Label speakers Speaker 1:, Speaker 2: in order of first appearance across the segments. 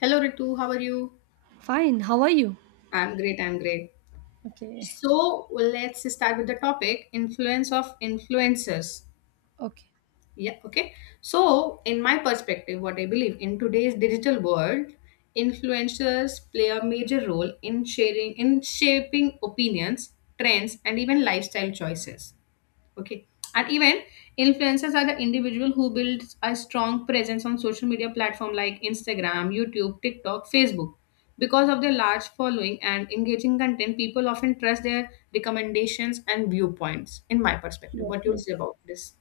Speaker 1: Hello Ritu, how are you?
Speaker 2: Fine. How are you?
Speaker 1: I'm great.
Speaker 2: Okay.
Speaker 1: So let's start with the topic influence of influencers.
Speaker 2: Okay.
Speaker 1: Yeah, okay. So, in my perspective, what I believe in today's digital world, influencers play a major role in sharing in shaping opinions, trends, and even lifestyle choices. Okay. And even influencers are the individual who builds a strong presence on social media platform like Instagram, YouTube, TikTok, Facebook. Because of their large following and engaging content, people often trust their recommendations and viewpoints. In my perspective,
Speaker 2: Yes.
Speaker 1: what you'll
Speaker 2: Yes.
Speaker 1: say about this?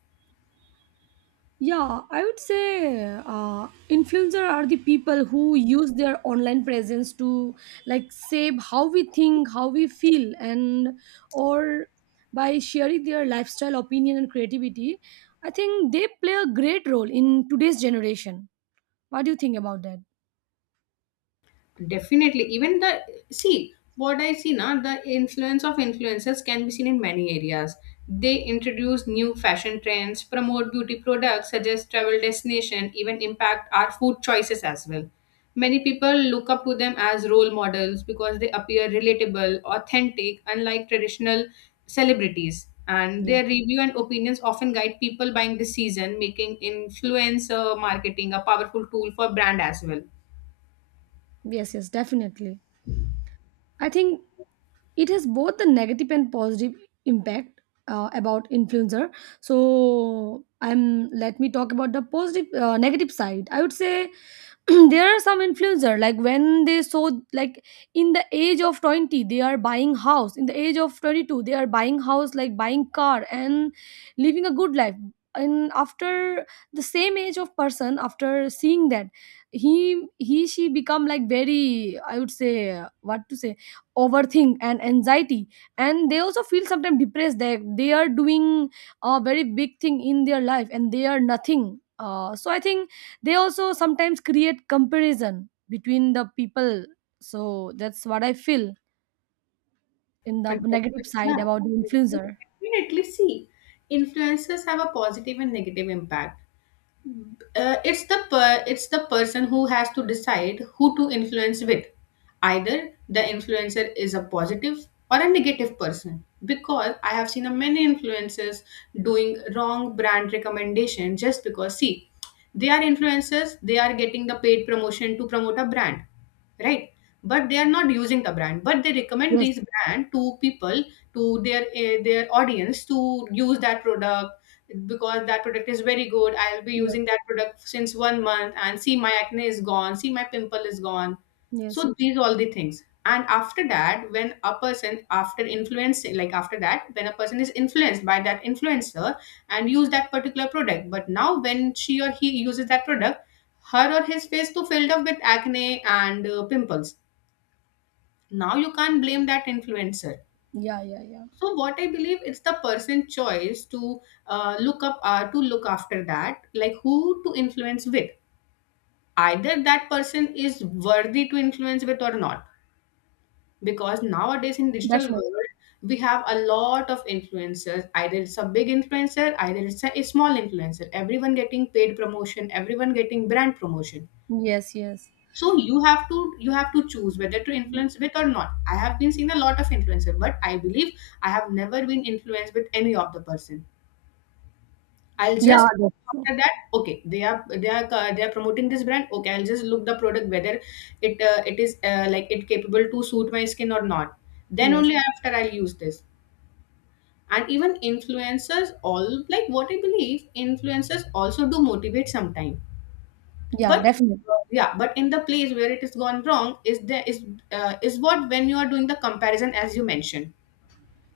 Speaker 2: Yeah, I would say influencer are the people who use their online presence to save how we think, how we feel, and or by sharing their lifestyle, opinion, and creativity. I think they play a great role in today's generation. What do you think about that?
Speaker 1: Definitely. Even the See what I see now, the influence of influencers can be seen in many areas. They introduce new fashion trends, promote beauty products, suggest travel destination, even impact our food choices as well. Many people look up to them as role models because they appear relatable, authentic, unlike traditional celebrities. And
Speaker 2: Yeah.
Speaker 1: their review and opinions often guide people buying this season, making influencer marketing a powerful tool for brand as well.
Speaker 2: Yes, yes, definitely. I think it has both the negative and positive impact about influencer so I'm Let me talk about the positive negative side, I would say. There are some influencer like when they saw like in the age of 20 they are buying house, in the age of 22 they are buying house, like buying car and living a good life. And after the same age of person, after seeing that, he he she become like very, I would say, what to say, overthink and anxiety, and they also feel sometimes depressed that they are doing a very big thing in their life and they are nothing. So I think they also sometimes create comparison between the people. So that's what I feel in the
Speaker 1: And
Speaker 2: negative
Speaker 1: def-
Speaker 2: side
Speaker 1: Yeah,
Speaker 2: about the influencer.
Speaker 1: Definitely. See, influencers have a positive and negative impact. It's the person who has to decide who to influence with, either the influencer is a positive or a negative person. Because I have seen a many influencers doing wrong brand recommendation. Just because, see, they are influencers, they are getting the paid promotion to promote a brand, right? But they are not using the brand, but they recommend
Speaker 2: Yes,
Speaker 1: this brand to people, to their their audience, to use that product because that product is very good. I'll be using that
Speaker 2: yes,
Speaker 1: product since 1 month and see my acne is gone, see my pimple is gone.
Speaker 2: yes.
Speaker 1: So these all the things. And after that, when a person after influencing, like after that, when a person is influenced by that influencer and use that particular product, but now when she or he uses that product, her or his face too filled up with acne and pimples. Now you can't blame that influencer.
Speaker 2: Yeah, yeah, yeah.
Speaker 1: So what I believe, it's the person choice to look up to look after that, like who to influence with. Either that person is worthy to influence with or not, because nowadays in digital
Speaker 2: Definitely.
Speaker 1: world we have a lot of influencers. Either it's a big influencer, either it's a small influencer. Everyone getting paid promotion, everyone getting brand promotion.
Speaker 2: Yes, yes.
Speaker 1: So you have to choose whether to influence with or not. I have been seeing a lot of influencer, but I believe I have never been influenced with any of the person. I'll
Speaker 2: Yeah,
Speaker 1: just,
Speaker 2: that's true.
Speaker 1: after that, okay, they are promoting this brand. Okay, I'll just look the product whether it is like it capable to suit my skin or not. Then
Speaker 2: Yes.
Speaker 1: only after I'll use this. And even influencers, all like what I believe, influencers also do motivate sometime.
Speaker 2: Yeah,
Speaker 1: But
Speaker 2: definitely.
Speaker 1: yeah, but in the place where it is gone wrong is there is what when you are doing the comparison, as you mentioned,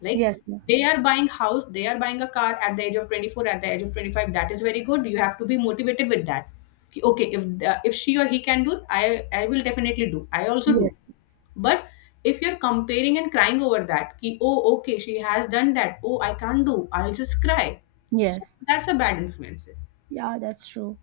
Speaker 1: like
Speaker 2: Yes, yes,
Speaker 1: they are buying house, they are buying a car at the age of 24, at the age of 25. That is very good. You have to be motivated with that. Okay, if she or he can do, I will definitely do, I also do.
Speaker 2: yes,
Speaker 1: But if you're comparing and crying over that, ki, oh, okay, she has done that, oh, I can't do, I'll just cry. So
Speaker 2: yes.
Speaker 1: that's a bad influence.
Speaker 2: Yeah, that's true.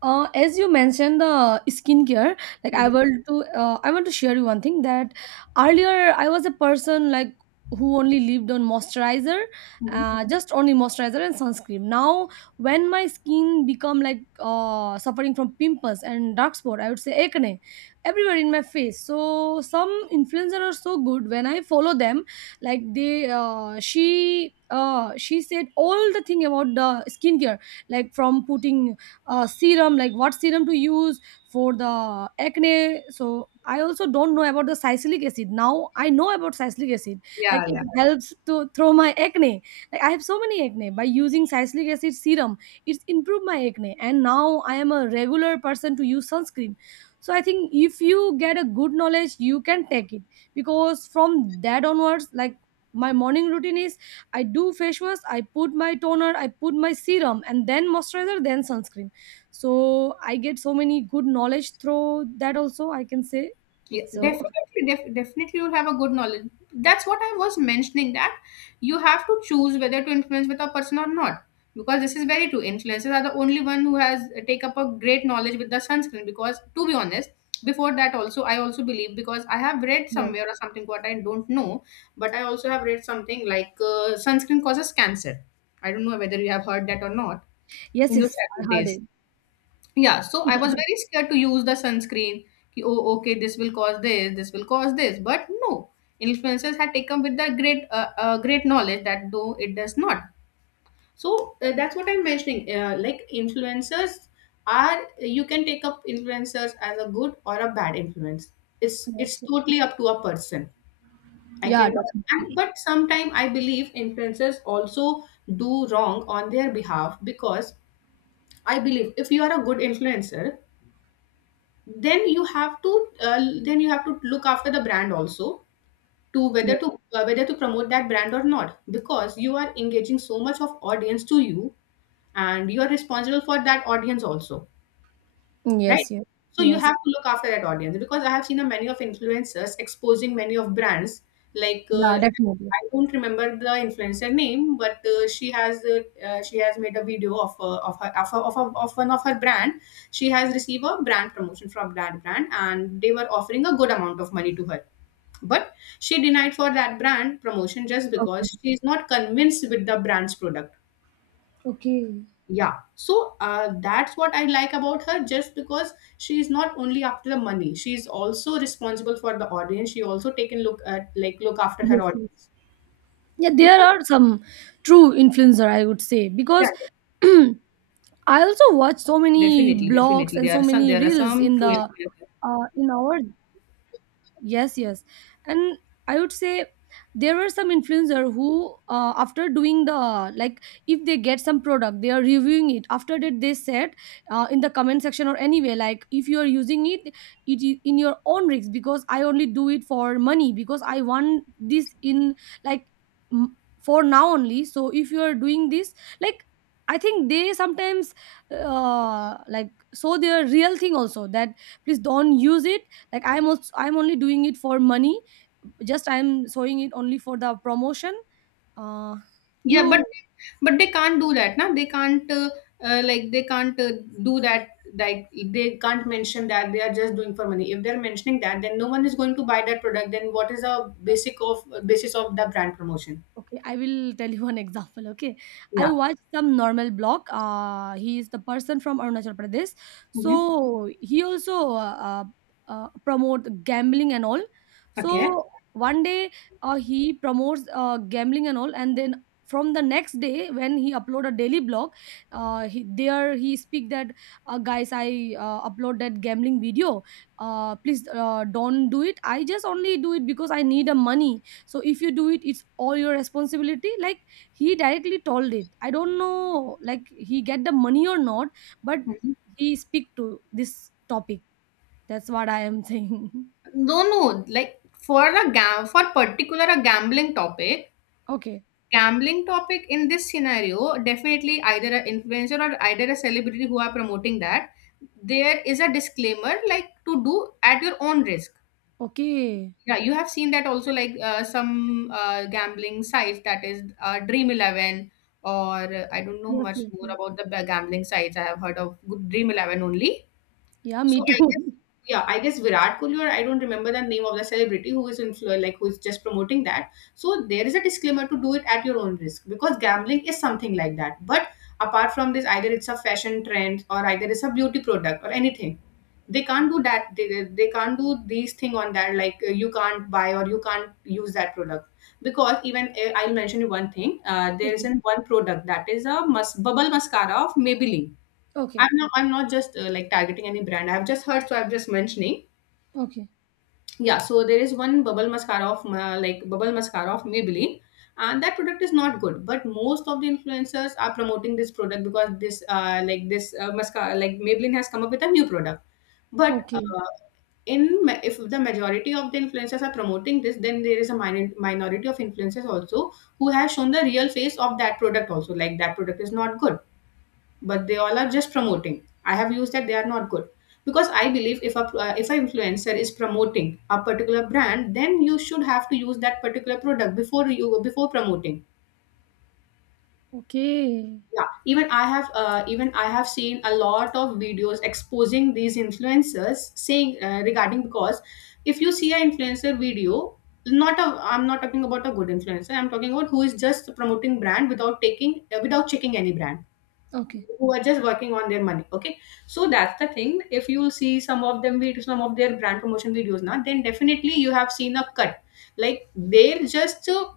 Speaker 2: As you mentioned the skincare, like
Speaker 1: Hmm.
Speaker 2: I want to share you one thing that earlier I was a person like who only lived on moisturizer,
Speaker 1: Hmm.
Speaker 2: just only moisturizer and sunscreen. Now, when my skin become like suffering from pimples and dark spot, I would say acne everywhere in my face. So some influencers are so good. When I follow them, like they, she. She said all the thing about the skincare, like from putting serum, like what serum to use for the acne. So I also don't know about the salicylic acid. Now I know about salicylic acid, like it
Speaker 1: Yeah.
Speaker 2: Yeah. helps to throw my acne. Like I have so many acne. By using salicylic acid serum, it's improved my acne, and now I am a regular person to use sunscreen. So I think if you get a good knowledge you can take it. Because from that onwards, like, my morning routine is I do face wash, I put my toner, I put my serum, and then moisturizer, then sunscreen. So I get so many good knowledge through that also, I can say. So
Speaker 1: Definitely, you'll have a good knowledge. That's what I was mentioning, that you have to choose whether to influence with a person or not. Because this is very true. Influencers are the only one who has take up a great knowledge with the sunscreen. Because to be honest, before that also I also believe, because I have read
Speaker 2: yes,
Speaker 1: somewhere or something what I don't know, but I also have read something like sunscreen causes cancer. I don't know whether you have heard that or not
Speaker 2: yes,
Speaker 1: in your
Speaker 2: yes, I
Speaker 1: childhood
Speaker 2: heard
Speaker 1: days.
Speaker 2: it.
Speaker 1: Yeah, so I was very scared to use the sunscreen. Ki, oh, okay, this will cause this will cause this. But no, influencers had taken with the great, great knowledge that though it does not. So that's what I'm mentioning. Like influencers are, you can take up influencers as a good or a bad influence. It's
Speaker 2: Yes,
Speaker 1: it's
Speaker 2: yes.
Speaker 1: totally up to a person. I
Speaker 2: Yeah,
Speaker 1: can,
Speaker 2: definitely.
Speaker 1: and, but sometimes I believe influencers also do wrong on their behalf because I believe if you are a good influencer, then you have to then you have to look after the brand also, to whether
Speaker 2: Yes.
Speaker 1: to whether to promote that brand or not, because you are engaging so much of audience to you, and you are responsible for that audience also, right?
Speaker 2: Yes, yes.
Speaker 1: So you
Speaker 2: Yes.
Speaker 1: have to look after that audience because I have seen a many of influencers exposing many of brands. Like
Speaker 2: Yeah, definitely.
Speaker 1: I don't remember the influencer name, but she has made a video of one of her brand. She has received a brand promotion from that brand, and they were offering a good amount of money to her. But she denied for that brand promotion just
Speaker 2: Okay.
Speaker 1: because she is not convinced with the brand's product.
Speaker 2: Okay.
Speaker 1: Yeah, so that's what I like about her, just because she is not only after the money, she is also responsible for the audience, she also taken look at, like look after her
Speaker 2: Yes, yes.
Speaker 1: audience.
Speaker 2: Yeah, there
Speaker 1: Because,
Speaker 2: are some true influencer, I would say,
Speaker 1: yeah.
Speaker 2: because I also watch so many
Speaker 1: Definitely,
Speaker 2: blogs
Speaker 1: definitely.
Speaker 2: and
Speaker 1: There
Speaker 2: so
Speaker 1: are some.
Speaker 2: many
Speaker 1: There are
Speaker 2: reels
Speaker 1: some
Speaker 2: in
Speaker 1: true.
Speaker 2: the in our. Yes, yes. And I would say there were some influencer who, after doing the, like, if they get some product they are reviewing it, after that they said, in the comment section or anyway, like, if you are using it, it is in your own risk, because I only do it for money, because I want this in, like for now only. So if you are doing this like I think they sometimes, so their real thing also, that please don't use it, like I'm also, I'm only doing it for money, just I'm showing it only for the promotion. Uh
Speaker 1: Yeah,
Speaker 2: you
Speaker 1: but they can't do that. Now they can't, like they can't do that. Like they can't mention that they are just doing for money. If they're mentioning that, then no one is going to buy that product. Then what is the basic of basis of the brand promotion?
Speaker 2: Okay, I will tell you one example. Okay, I
Speaker 1: Yeah.
Speaker 2: watched some normal blog. He is the person from Arunachal Pradesh,
Speaker 1: Hmm.
Speaker 2: so he also promote gambling and all.
Speaker 1: Okay.
Speaker 2: So one day he promotes gambling and all, and then from the next day when he upload a daily blog, there he speak that, guys, I upload that gambling video. Please don't do it. I just only do it because I need a money. So if you do it, it's all your responsibility. Like, he directly told it. I don't know, like, he get the money or not, but
Speaker 1: Mhm.
Speaker 2: he speak to this topic. That's what I am saying.
Speaker 1: No, no. Like for particular a
Speaker 2: Okay.
Speaker 1: gambling topic in this scenario, definitely either an influencer or either a celebrity who are promoting that, there is a disclaimer like to do at your own risk.
Speaker 2: Okay.
Speaker 1: Yeah, you have seen that also, like some gambling sites, that is Dream 11 or I don't know
Speaker 2: Yes,
Speaker 1: much
Speaker 2: yes,
Speaker 1: more
Speaker 2: yes.
Speaker 1: about the gambling sites. I have heard of Good Dream 11 only.
Speaker 2: Yeah,
Speaker 1: So
Speaker 2: me
Speaker 1: I
Speaker 2: too.
Speaker 1: guess, yeah, I guess Virat Kohli, or I don't remember the name of the celebrity who is influ like who is just promoting that. So there is a disclaimer to do it at your own risk because gambling is something like that. But apart from this, either it's a fashion trend or either it's a beauty product or anything. They can't do that. They can't do these thing on that. Like you can't buy or you can't use that product. Because even I'll mention you one thing. There is
Speaker 2: Okay,
Speaker 1: an one product that is a bubble mascara of Maybelline.
Speaker 2: okay.
Speaker 1: I'm not just like targeting any brand. I've just heard, so I'm just mentioning.
Speaker 2: Okay,
Speaker 1: Yeah, so there is one bubble mascara of bubble mascara of Maybelline, and that product is not good. But most of the influencers are promoting this product, because this mascara, like Maybelline has come up with a new product. But
Speaker 2: okay.
Speaker 1: if the majority of the influencers are promoting this, then there is a minority of influencers also who has shown the real face of that product also. Like that product is not good, but they all are just promoting. I have used that, they are not good. Because I believe if a if an influencer is promoting a particular brand, then you should have to use that particular product before you before promoting.
Speaker 2: Okay,
Speaker 1: Yeah, even I have seen a lot of videos exposing these influencers, saying regarding, because if you see an influencer video, not a I'm not talking about a good influencer, I'm talking about who is just promoting brand without taking without checking any brand,
Speaker 2: okay.
Speaker 1: who are just working on their money. Okay, so that's the thing. If you see some of them videos, some of their brand promotion videos now, then definitely you have seen a cut. Like they'll just uh,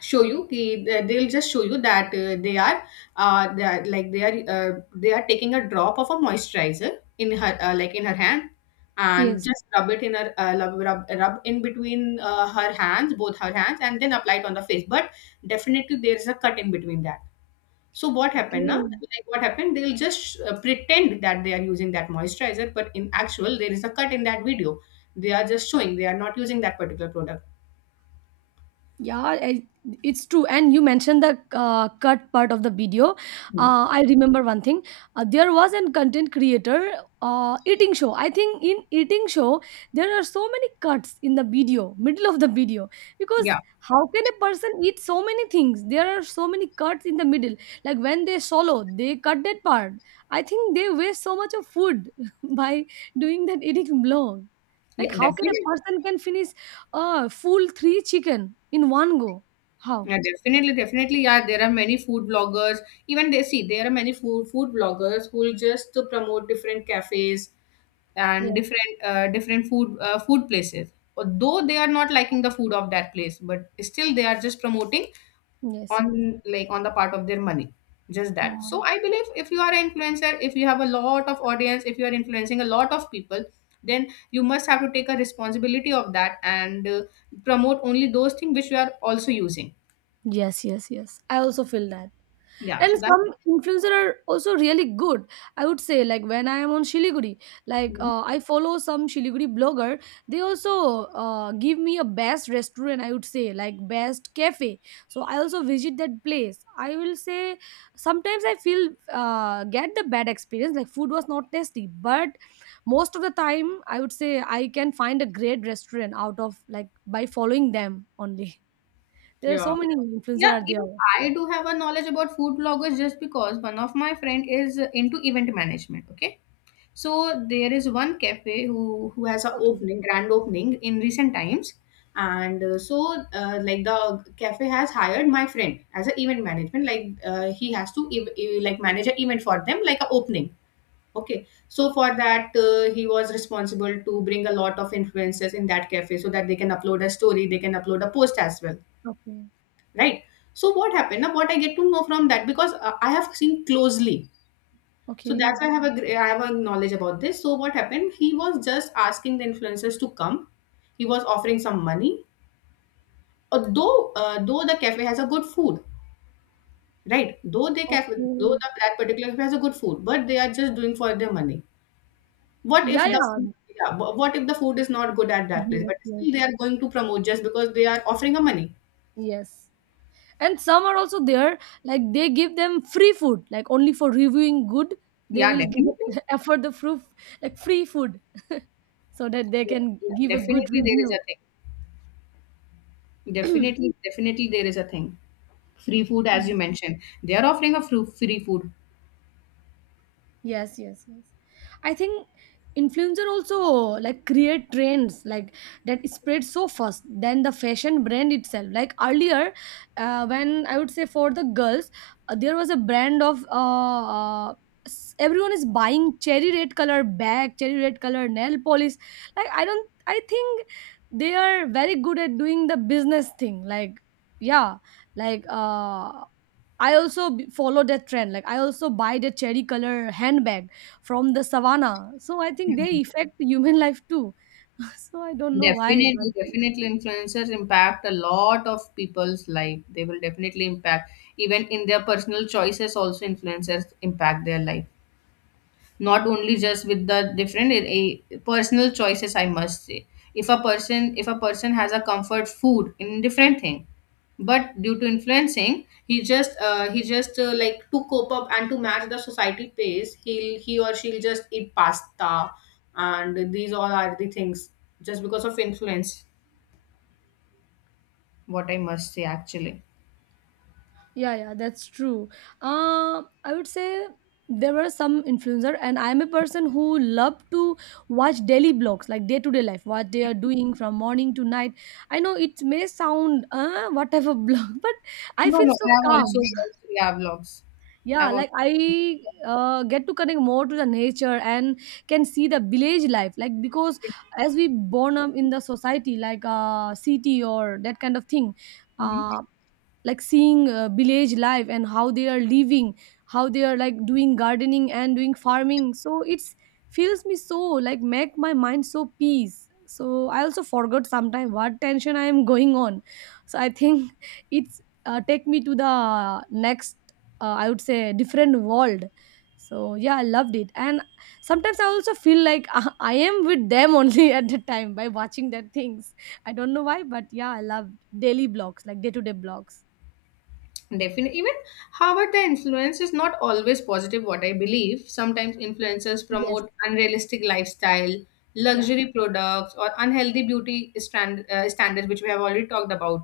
Speaker 1: show you ki- uh, they'll just show you that they are, like they are taking a drop of a moisturizer in her like in her hand and
Speaker 2: Yes.
Speaker 1: just rub it in her rub in between her hands both her hands and then apply it on the face. But definitely there is a cut in between that. So what happened
Speaker 2: Okay.
Speaker 1: now? Like what happened? They'll just pretend that they are using that moisturizer, but in actual, there is a cut in that video. They are just showing they are not using that particular product.
Speaker 2: Yeah, I, it's true. And you mentioned the cut part of the video.
Speaker 1: Hmm.
Speaker 2: I remember one thing. There was an content creator eating show. I think in eating show there are so many cuts in the video, middle of the video, because
Speaker 1: Yeah,
Speaker 2: how can a person eat so many things? There are so many cuts in the middle. Like when they swallow, they cut that part. I think they waste so much of food by doing that eating vlog. Like,
Speaker 1: yeah,
Speaker 2: how can a
Speaker 1: definitely.
Speaker 2: person can finish Ah, full three chicken in one go? How?
Speaker 1: Yeah, definitely. Yeah, there are many food bloggers. Even they see there are many food bloggers who will just to promote different cafes and
Speaker 2: Yes,
Speaker 1: different different food food places. Although they are not liking the food of that place, but still they are just promoting
Speaker 2: yes, yes.
Speaker 1: on like on the part of their money just that.
Speaker 2: Yeah.
Speaker 1: So I believe if you are an influencer, if you have a lot of audience, if you are influencing a lot of people, then you must have to take a responsibility of that and promote only those things which you are also using.
Speaker 2: Yes, yes, yes. I also feel that.
Speaker 1: Yeah,
Speaker 2: And
Speaker 1: so that.
Speaker 2: some influencer are also really good, I would say. Like when I am on Shiliguri, like
Speaker 1: Mhm.
Speaker 2: I follow some Shiliguri blogger. They also give me a best restaurant, I would say, like best cafe. So I also visit that place. I will say sometimes I feel get the bad experience, like food was not tasty, but most of the time I would say I can find a great restaurant out of, like, by following them only. There are so
Speaker 1: Yeah,
Speaker 2: many influencer
Speaker 1: yeah,
Speaker 2: are
Speaker 1: even
Speaker 2: there.
Speaker 1: I do have a knowledge about food bloggers just because one of my friend is into event management. Okay. So there is one cafe who has a
Speaker 2: Okay.
Speaker 1: opening, grand opening in recent times, and like the cafe has hired my friend as an event management. Like he has to like manage an event for them, like a opening. Okay, so for that he was responsible to bring a lot of influencers in that cafe so that they can upload a story, they can upload a post as well,
Speaker 2: Okay.
Speaker 1: right? So what happened? Now what I get to know from that, because I have seen closely, so
Speaker 2: Okay.
Speaker 1: that's why I have a I have a knowledge about this. So what happened? He was just asking the influencers to come. He was offering some money. Though the cafe has a good food, right? Though they cafe though the,
Speaker 2: Okay.
Speaker 1: that particular cafe has a good food, but they are just doing for their money. What if
Speaker 2: Yeah,
Speaker 1: the food,
Speaker 2: yeah.
Speaker 1: yeah, what if the food is not good at that place?
Speaker 2: Yes,
Speaker 1: But
Speaker 2: yes,
Speaker 1: still they are going to promote just because they are offering a money.
Speaker 2: yes. And some are also there, like they give them free food, like only for reviewing good, they
Speaker 1: Yeah,
Speaker 2: will give,
Speaker 1: definitely.
Speaker 2: afford the proof, like free food, so that they
Speaker 1: Yeah,
Speaker 2: can give a good
Speaker 1: definitely there is
Speaker 2: review.
Speaker 1: a thing. Definitely there is a thing. Free food, as you mentioned. They are offering a free food.
Speaker 2: Yes, yes, yes. I think influencer also, like, create trends, like that spread so fast than the fashion brand itself. Like earlier, when I would say, for the girls, there was a brand of everyone is buying cherry red color bag, cherry red color nail polish. Like I don't, I think they are very good at doing the business thing. Like, yeah, like uh I also follow that trend. Like I also buy the cherry color handbag from the savannah. So I think they affect human life too. So I don't know why, but
Speaker 1: Definitely, influencers impact a lot of people's life. They will definitely impact even in their personal choices. Also, influencers impact their life, not only just with the different a personal choices, I must say. If a person has a comfort food in different thing, but due to influencing he just like to cope up and to match the society pace, he'll he or she'll just eat pasta, and these all are the things just because of influence, what I must say actually.
Speaker 2: yeah, yeah, that's true. I would say there were some influencer, and I'm a person who love to watch daily blogs, like day to day life, what they are doing from morning to night. I know it may sound, whatever blog, but I
Speaker 1: No,
Speaker 2: feel
Speaker 1: no, I
Speaker 2: so
Speaker 1: have also
Speaker 2: calm.
Speaker 1: watched, yeah, vlogs.
Speaker 2: Yeah,
Speaker 1: I've
Speaker 2: like
Speaker 1: also.
Speaker 2: I get to connect more to the nature and can see the village life. Like, because as we born up in the society, like city or that kind of thing,
Speaker 1: Mhm.
Speaker 2: uh, like seeing village life and how they are living, how they are, like, doing gardening and doing farming. So it's feels me so, like, make my mind so peace. So I also forgot sometime what tension I am going on. So I think it's take me to the next, I would say, different world. So yeah, I loved it. And sometimes I also feel like I am with them only at the time by watching their things. I don't know why, but yeah, I love daily blogs, like day to day blogs.
Speaker 1: Definitely. Even, however, the influence is not always positive, what I believe. Sometimes influencers
Speaker 2: Yes.
Speaker 1: promote unrealistic lifestyle,
Speaker 2: Yeah.
Speaker 1: luxury products, or unhealthy beauty standards, which we have already talked about.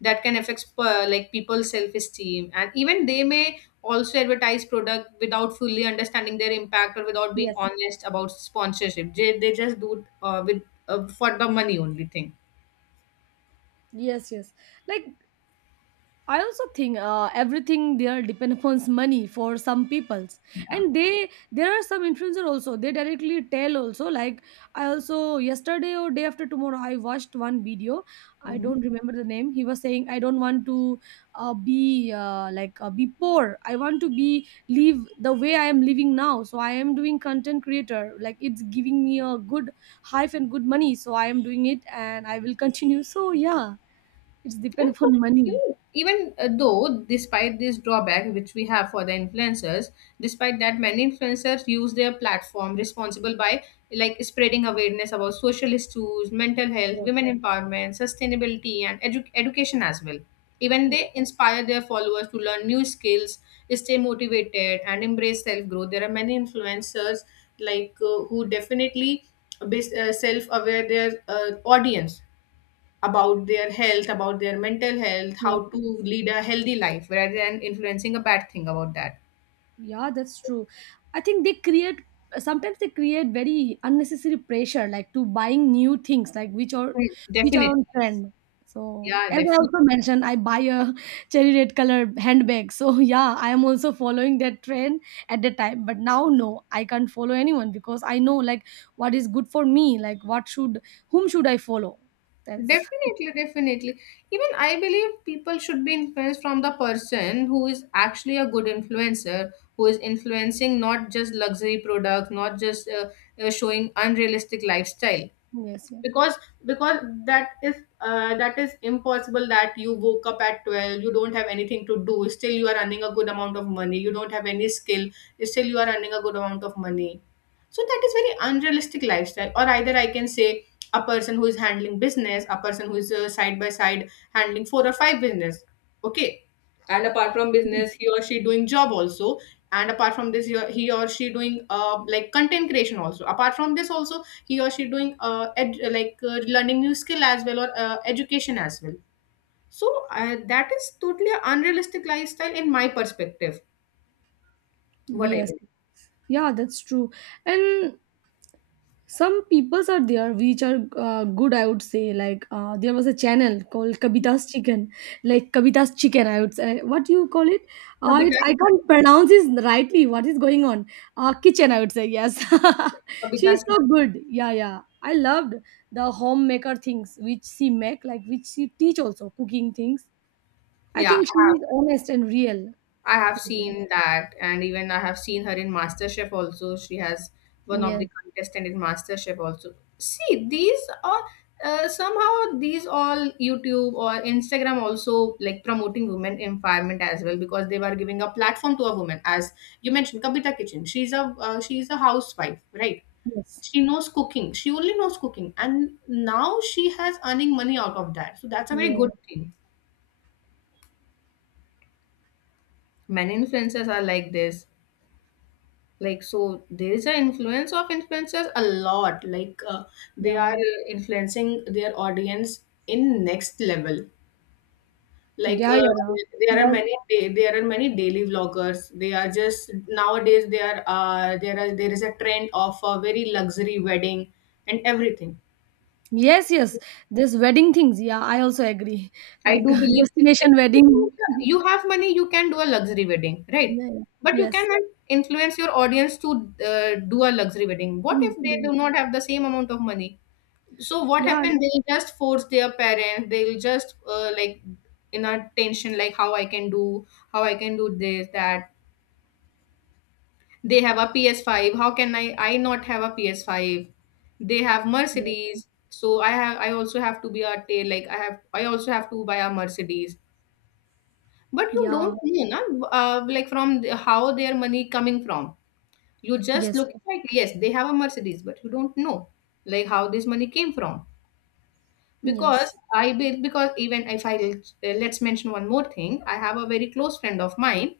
Speaker 1: That can affect like people's self-esteem, and even they may also advertise product without fully understanding their impact or without being
Speaker 2: Yes.
Speaker 1: honest about sponsorship. They just do it with for the money only thing.
Speaker 2: Yes, yes. Like, I also think everything there depend upon money for some peoples.
Speaker 1: Yeah.
Speaker 2: And they, there are some influencer also. They directly tell also. Like, I also yesterday or day after tomorrow I watched one video. I
Speaker 1: Mhm.
Speaker 2: don't remember the name. He was saying I don't want to be poor. I want to be live the way I am living now. So I am doing content creator. Like, it's giving me a good hype and good money. So I am doing it and I will continue. So yeah, it's
Speaker 1: Yeah,
Speaker 2: depend
Speaker 1: so
Speaker 2: upon money.
Speaker 1: even though despite this drawback which we have for the influencers, despite that many influencers use their platform responsible by like spreading awareness about social issues, mental health, women empowerment, sustainability, and education as well. Even they inspire their followers to learn new skills, stay motivated, and embrace self growth. There are many influencers, like who definitely self aware their audience about their health, about their mental health, how
Speaker 2: Yes, yes.
Speaker 1: to lead a healthy life rather than influencing a bad thing about that.
Speaker 2: Yeah, that's true. I think they create sometimes they create very unnecessary pressure, like to buying new things, like
Speaker 1: Mm,
Speaker 2: which are
Speaker 1: definitely.
Speaker 2: on trend. So
Speaker 1: Yeah,
Speaker 2: as I
Speaker 1: definitely.
Speaker 2: also mentioned, I buy a cherry red color handbag. So yeah, I am also following that trend at the time. But now no, I can't follow anyone because I know, like, what is good for me, like what should whom should I follow? That's
Speaker 1: Definitely. Even I believe people should be influenced from the person who is actually a good influencer, who is influencing not just luxury products, not just showing unrealistic lifestyle.
Speaker 2: yes, yes.
Speaker 1: because because that is that is impossible that you woke up at 12, you don't have anything to do, still you are earning a good amount of money, you don't have any skill, still you are earning a good amount of money. So that is very unrealistic lifestyle. Or either I can say a person who is handling business, a person who is side by side handling four or five business, okay, and apart from business he or she doing job also, and apart from this he or she doing like content creation also, apart from this also he or she doing like learning new skill as well or education as well. So that is totally an unrealistic lifestyle in my perspective, what I
Speaker 2: Yes.
Speaker 1: believe.
Speaker 2: Yeah, that's true. And some peoples are there which are good, I would say. Like there was a channel called Kavita's chicken, like Kavita's chicken, I would say, what do you call it, I
Speaker 1: Kavita's kitchen.
Speaker 2: can't pronounce it rightly what is going on. Kitchen, I would say, yes. She's
Speaker 1: Kavita's
Speaker 2: so
Speaker 1: kitchen.
Speaker 2: good. Yeah, yeah, I loved the homemaker things which she make, like which she teach also, cooking things. I
Speaker 1: Yeah,
Speaker 2: think she
Speaker 1: I
Speaker 2: is honest and real.
Speaker 1: I have seen that, and even I have seen her in MasterChef also. She has one of
Speaker 2: Yes,
Speaker 1: the contestant in MasterChef also. See, these are somehow these all YouTube or Instagram also like promoting women empowerment as well, because they were giving a platform to a woman. As you mentioned, Kabita Kitchen. She's a housewife, right?
Speaker 2: yes.
Speaker 1: She knows cooking. She only knows cooking, and now she has earning money out of that. So that's a
Speaker 2: Yeah,
Speaker 1: very good
Speaker 2: yeah,
Speaker 1: thing. Many influencers are like this. Like, so there is an influence of influencers a lot, like they are influencing their audience in next level, like
Speaker 2: yeah, yeah, yeah.
Speaker 1: there are
Speaker 2: Like
Speaker 1: many there are many daily vloggers. They are just nowadays they are there are there is a trend of a very luxury wedding and everything.
Speaker 2: yes, yes. This wedding things. Yeah, I also agree.
Speaker 1: I
Speaker 2: Like
Speaker 1: do believe,
Speaker 2: destination
Speaker 1: like,
Speaker 2: wedding.
Speaker 1: you have money, you can do a luxury wedding, right?
Speaker 2: Yeah, yeah.
Speaker 1: But you
Speaker 2: Yes.
Speaker 1: cannot influence your audience to do a luxury wedding. What
Speaker 2: Mm,
Speaker 1: if they
Speaker 2: yes.
Speaker 1: do not have the same amount of money? So what
Speaker 2: Yeah.
Speaker 1: happened? They'll just force their parents, they'll just like in a tension, like how I can do, how I can do this, that they have a ps5, how can I not have a ps5? They have
Speaker 2: Yes.
Speaker 1: mercedes, so I have, I also have to be a tail, like I have, I also have to buy a mercedes. But you
Speaker 2: Yeah.
Speaker 1: don't know na, like how their money coming from. You just
Speaker 2: Yes.
Speaker 1: look like, yes, they have a mercedes, but you don't know like how this money came from. Because
Speaker 2: Yes.
Speaker 1: I be because even if I let's mention one more thing, I have a very close friend of mine.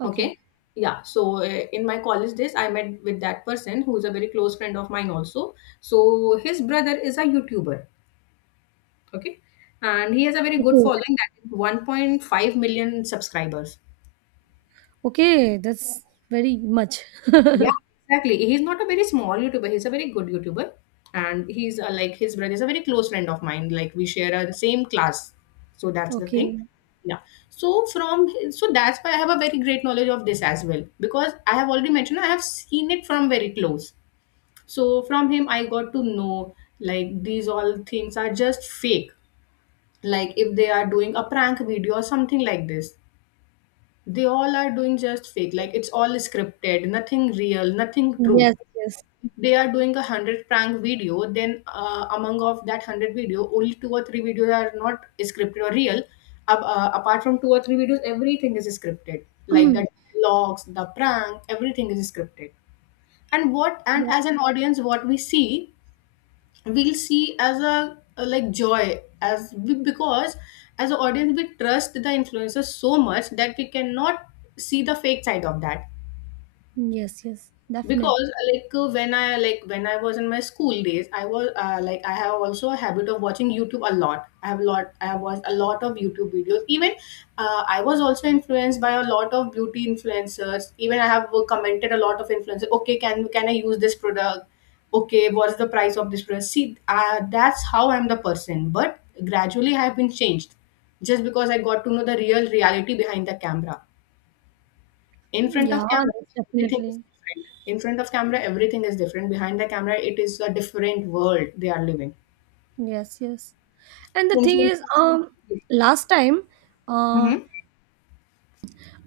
Speaker 2: Okay.
Speaker 1: Okay, yeah. So in my college days, I met with that person who is a very close friend of mine also. So his brother is a YouTuber. Okay, and he has a very good
Speaker 2: Okay.
Speaker 1: following, that is 1.5 million subscribers.
Speaker 2: Okay. That's very much.
Speaker 1: Yeah, exactly. He's not a very small YouTuber. He's a very good YouTuber, and he's like his brother is a very close friend of mine. Like we share a the same class, so that's the
Speaker 2: Okay.
Speaker 1: thing. Yeah. So from, so that's why I have a very great knowledge of this as well, because I have already mentioned I have seen it from very close. So from him I got to know like these all things are just fake. Like if they are doing a prank video or something like this, they all are doing just fake. Like it's all scripted, nothing real, nothing true.
Speaker 2: Yes. Yes.
Speaker 1: They are doing 100 prank video, then among of that 100 video, only two or three videos are not scripted or real. Apart from two or three videos everything is scripted, like the logs, the prank, everything is scripted. And what, and as an audience what we see, we'll see as a like joy, as we, because as an audience we trust the influencers so much that we cannot see the fake side of that.
Speaker 2: Yes. Yes. Definitely.
Speaker 1: Because when I like when I was in my school days, I was like I have also a habit of watching youtube a lot, I have a lot, I have watched a lot of youtube videos even. I was also influenced by a lot of beauty influencers. Even I have commented a lot of influencers, okay, can I use this product, okay, what's the price of this product. See, that's how I'm the person, but gradually I have been changed, just because I got to know the real reality behind the camera, in front
Speaker 2: Yeah.
Speaker 1: of camera.
Speaker 2: That's
Speaker 1: Everything is
Speaker 2: definitely.
Speaker 1: different in front of camera, everything is different behind the camera, it is a different world they are living
Speaker 2: Yes. Yes. And the
Speaker 1: in
Speaker 2: thing
Speaker 1: front
Speaker 2: is,
Speaker 1: of.
Speaker 2: last time, uh,
Speaker 1: Hmm.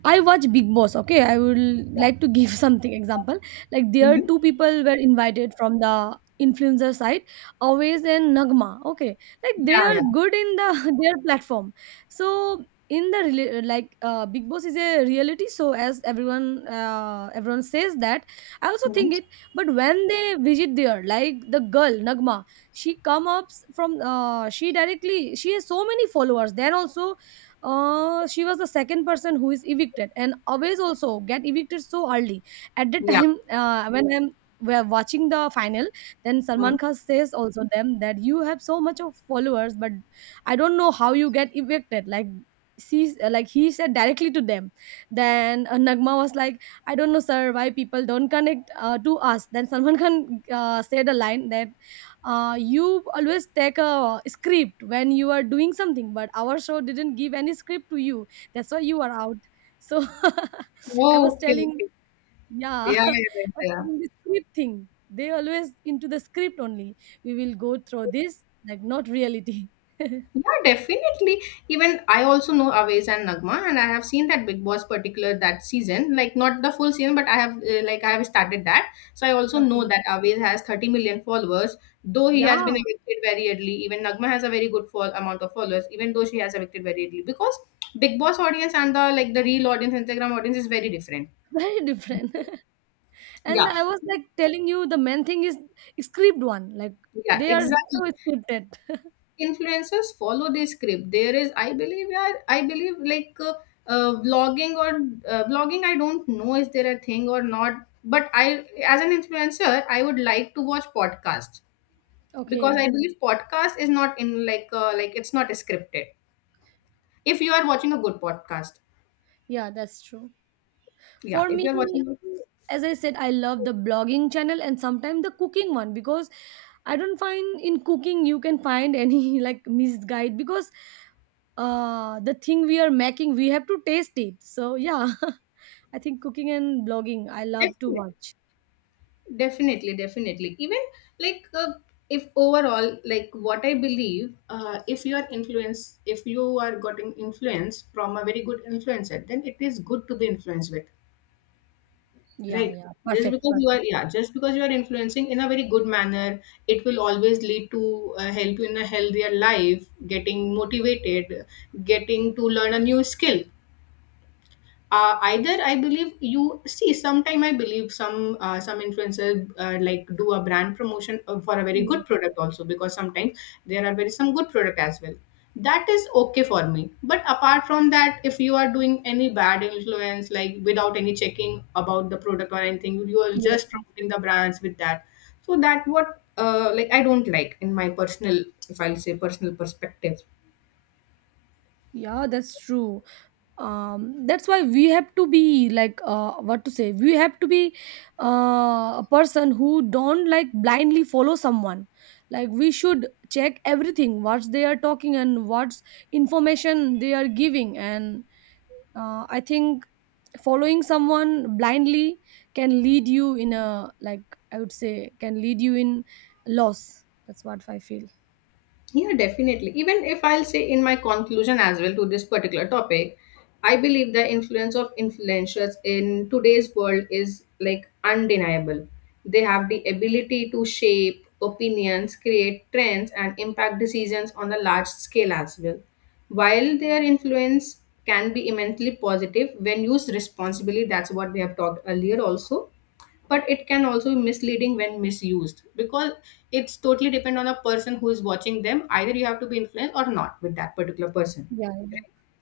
Speaker 2: I watch Big Boss. Okay, I will like to give something example. Like there
Speaker 1: Hmm.
Speaker 2: two people were invited from the influencer side, Always and Nagma. Okay, like they
Speaker 1: Yeah,
Speaker 2: are
Speaker 1: yeah.
Speaker 2: good in the their platform. So in the like Big Boss is a reality. So as everyone everyone says that. I also
Speaker 1: Hmm.
Speaker 2: think it. But when they visit there, like the girl Nagma, she come ups from she directly she has so many followers. Then also she was the second person who is evicted and always also get evicted so early at the
Speaker 1: Yeah.
Speaker 2: time when I'm we're watching the final. Then Salman
Speaker 1: Hmm.
Speaker 2: Khan says also them that you have so much of followers, but I don't know how you get evicted. Like she like he said directly to them. Then Nagma was like, I don't know sir, why people don't connect to us. Then Salman Khan said a line that you always take a script when you are doing something, but our show didn't give any script to you. That's why you are out. So I was
Speaker 1: Okay,
Speaker 2: telling,
Speaker 1: okay.
Speaker 2: yeah,
Speaker 1: Yeah, yeah, yeah,
Speaker 2: I was
Speaker 1: yeah.
Speaker 2: telling the script thing. They always into the script only. We will go through this like not reality.
Speaker 1: Yeah, definitely. Even I also know Awais and Nagma, and I have seen that Big Boss particular that season, like not the full season, but I have like I have started that. So I also
Speaker 2: Okay.
Speaker 1: know that Awais has 30 million followers, though he
Speaker 2: Yeah.
Speaker 1: has been evicted very early. Even Nagma has a very good fall amount of followers, even though she has evicted very early, because Big Boss audience and the real audience, Instagram audience is very different.
Speaker 2: Very different. And
Speaker 1: Yeah,
Speaker 2: I was like telling you the main thing is script one. Like
Speaker 1: yeah,
Speaker 2: they are
Speaker 1: exactly.
Speaker 2: so scripted.
Speaker 1: Influencers follow the script. There is, I believe, yeah, I believe, like vlogging, or vlogging, I don't know, is there a thing or not, but I, as an influencer, I would like to watch podcasts because I
Speaker 2: Okay.
Speaker 1: believe podcast is not in, like it's not scripted if you are watching a good podcast.
Speaker 2: Yeah, that's true.
Speaker 1: Yeah,
Speaker 2: For
Speaker 1: if
Speaker 2: me,
Speaker 1: you're watching a-
Speaker 2: as I said, I love the blogging channel and sometimes the cooking one, because I don't find in cooking you can find any like misguide, because the thing we are making we have to taste it. So yeah, I think cooking and blogging I love to
Speaker 1: definitely.
Speaker 2: watch.
Speaker 1: Definitely, definitely. Even like if overall, like what I believe, if you are influenced, if you are getting influence from a very good influencer, then it is good to be influenced with,
Speaker 2: Yeah,
Speaker 1: right?
Speaker 2: yeah,
Speaker 1: Just
Speaker 2: perfect,
Speaker 1: because you are,
Speaker 2: perfect.
Speaker 1: yeah, just because you are influencing in a very good manner, it will always lead to help you in a healthier life, getting motivated, getting to learn a new skill. Uh, either I believe, you see, sometime I believe some influencers like do a brand promotion for a very
Speaker 2: Yeah.
Speaker 1: good product also, because sometimes there are very some good product as well. That is okay for me, but apart from that, if you are doing any bad influence, like without any checking about the product or anything, you are
Speaker 2: Yes.
Speaker 1: just promoting the brands with that. So that, what like I don't like, in my personal, if I'll say personal perspective.
Speaker 2: Yeah, that's true. Um, that's why we have to be like, what to say, we have to be a person who don't like blindly follow someone. Like we should check everything what they are talking and what's information they are giving. And I think following someone blindly can lead you in a, like I would say, can lead you in loss. That's what I feel.
Speaker 1: Yeah, definitely. Even if I'll say in my conclusion as well to this particular topic, I believe the influence of influencers in today's world is like undeniable. They have the ability to shape opinions, create trends, and impact decisions on a large scale as well. While their influence can be immensely positive when used responsibly, that's what we have talked earlier also, but it can also be misleading when misused, because it's totally depend on a person who is watching them, either you have to be influenced or not with that particular person.
Speaker 2: Yeah.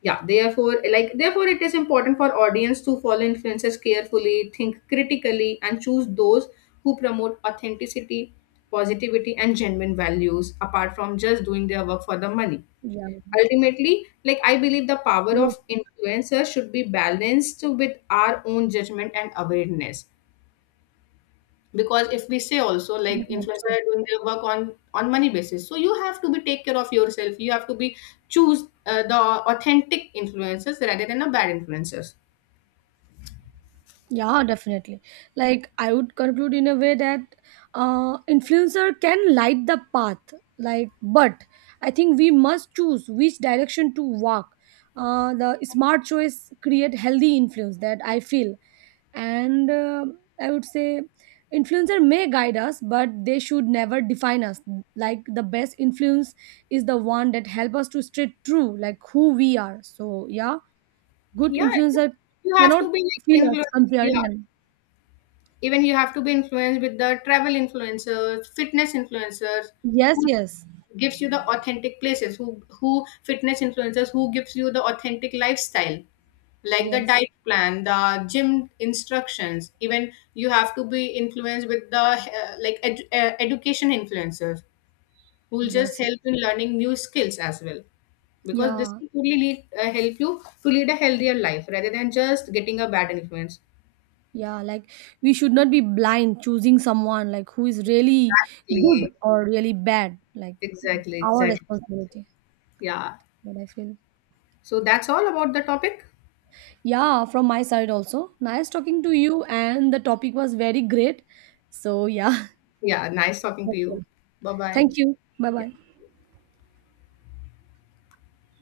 Speaker 1: Yeah, therefore, therefore it is important for audience to follow influencers carefully, think critically, and choose those who promote authenticity, positivity, and genuine values, apart from just doing their work for the money.
Speaker 2: Yeah.
Speaker 1: Ultimately, like I believe the power
Speaker 2: Yes.
Speaker 1: of influencers should be balanced with our own judgment and awareness, because if we say also
Speaker 2: Yeah,
Speaker 1: like influencer
Speaker 2: true.
Speaker 1: are doing their work on money basis, so you have to be take care of yourself, you have to be choose, the authentic influencers rather than the bad influencers.
Speaker 2: Yeah, definitely. Like I would conclude in a way that influencer can light the path. Like, but I think we must choose which direction to walk. The smart choice create healthy influence, that I feel, and I would say influencer may guide us, but they should never define us. Like the best influence is the one that help us to stay true, like who we are. So yeah, good
Speaker 1: Yeah,
Speaker 2: influencer
Speaker 1: you have to
Speaker 2: cannot
Speaker 1: be like
Speaker 2: feel us
Speaker 1: influenced. Yeah,
Speaker 2: comparing them.
Speaker 1: even you have to be influenced with the travel influencers, fitness influencers
Speaker 2: Yes,
Speaker 1: who
Speaker 2: yes,
Speaker 1: gives you the authentic places, who fitness influencers who gives you the authentic lifestyle, like the
Speaker 2: yes,
Speaker 1: diet plan, the gym instructions. Even you have to be influenced with the like education influencers who will just
Speaker 2: yes, yes.
Speaker 1: help in learning new skills as well, because this
Speaker 2: Yeah,
Speaker 1: will really lead, help you to lead a healthier life rather than just getting a bad influence.
Speaker 2: yeah, like we should not be blind choosing someone, like who is really good
Speaker 1: Exactly,
Speaker 2: or really bad, like
Speaker 1: exactly,
Speaker 2: our
Speaker 1: exactly.
Speaker 2: responsibility,
Speaker 1: Yeah,
Speaker 2: what I feel.
Speaker 1: so that's all about the topic.
Speaker 2: Yeah, from my side also, nice talking to you and the topic was very great. So yeah,
Speaker 1: Yeah, nice talking to
Speaker 2: that's all.
Speaker 1: you. Bye bye.
Speaker 2: Thank you, bye bye.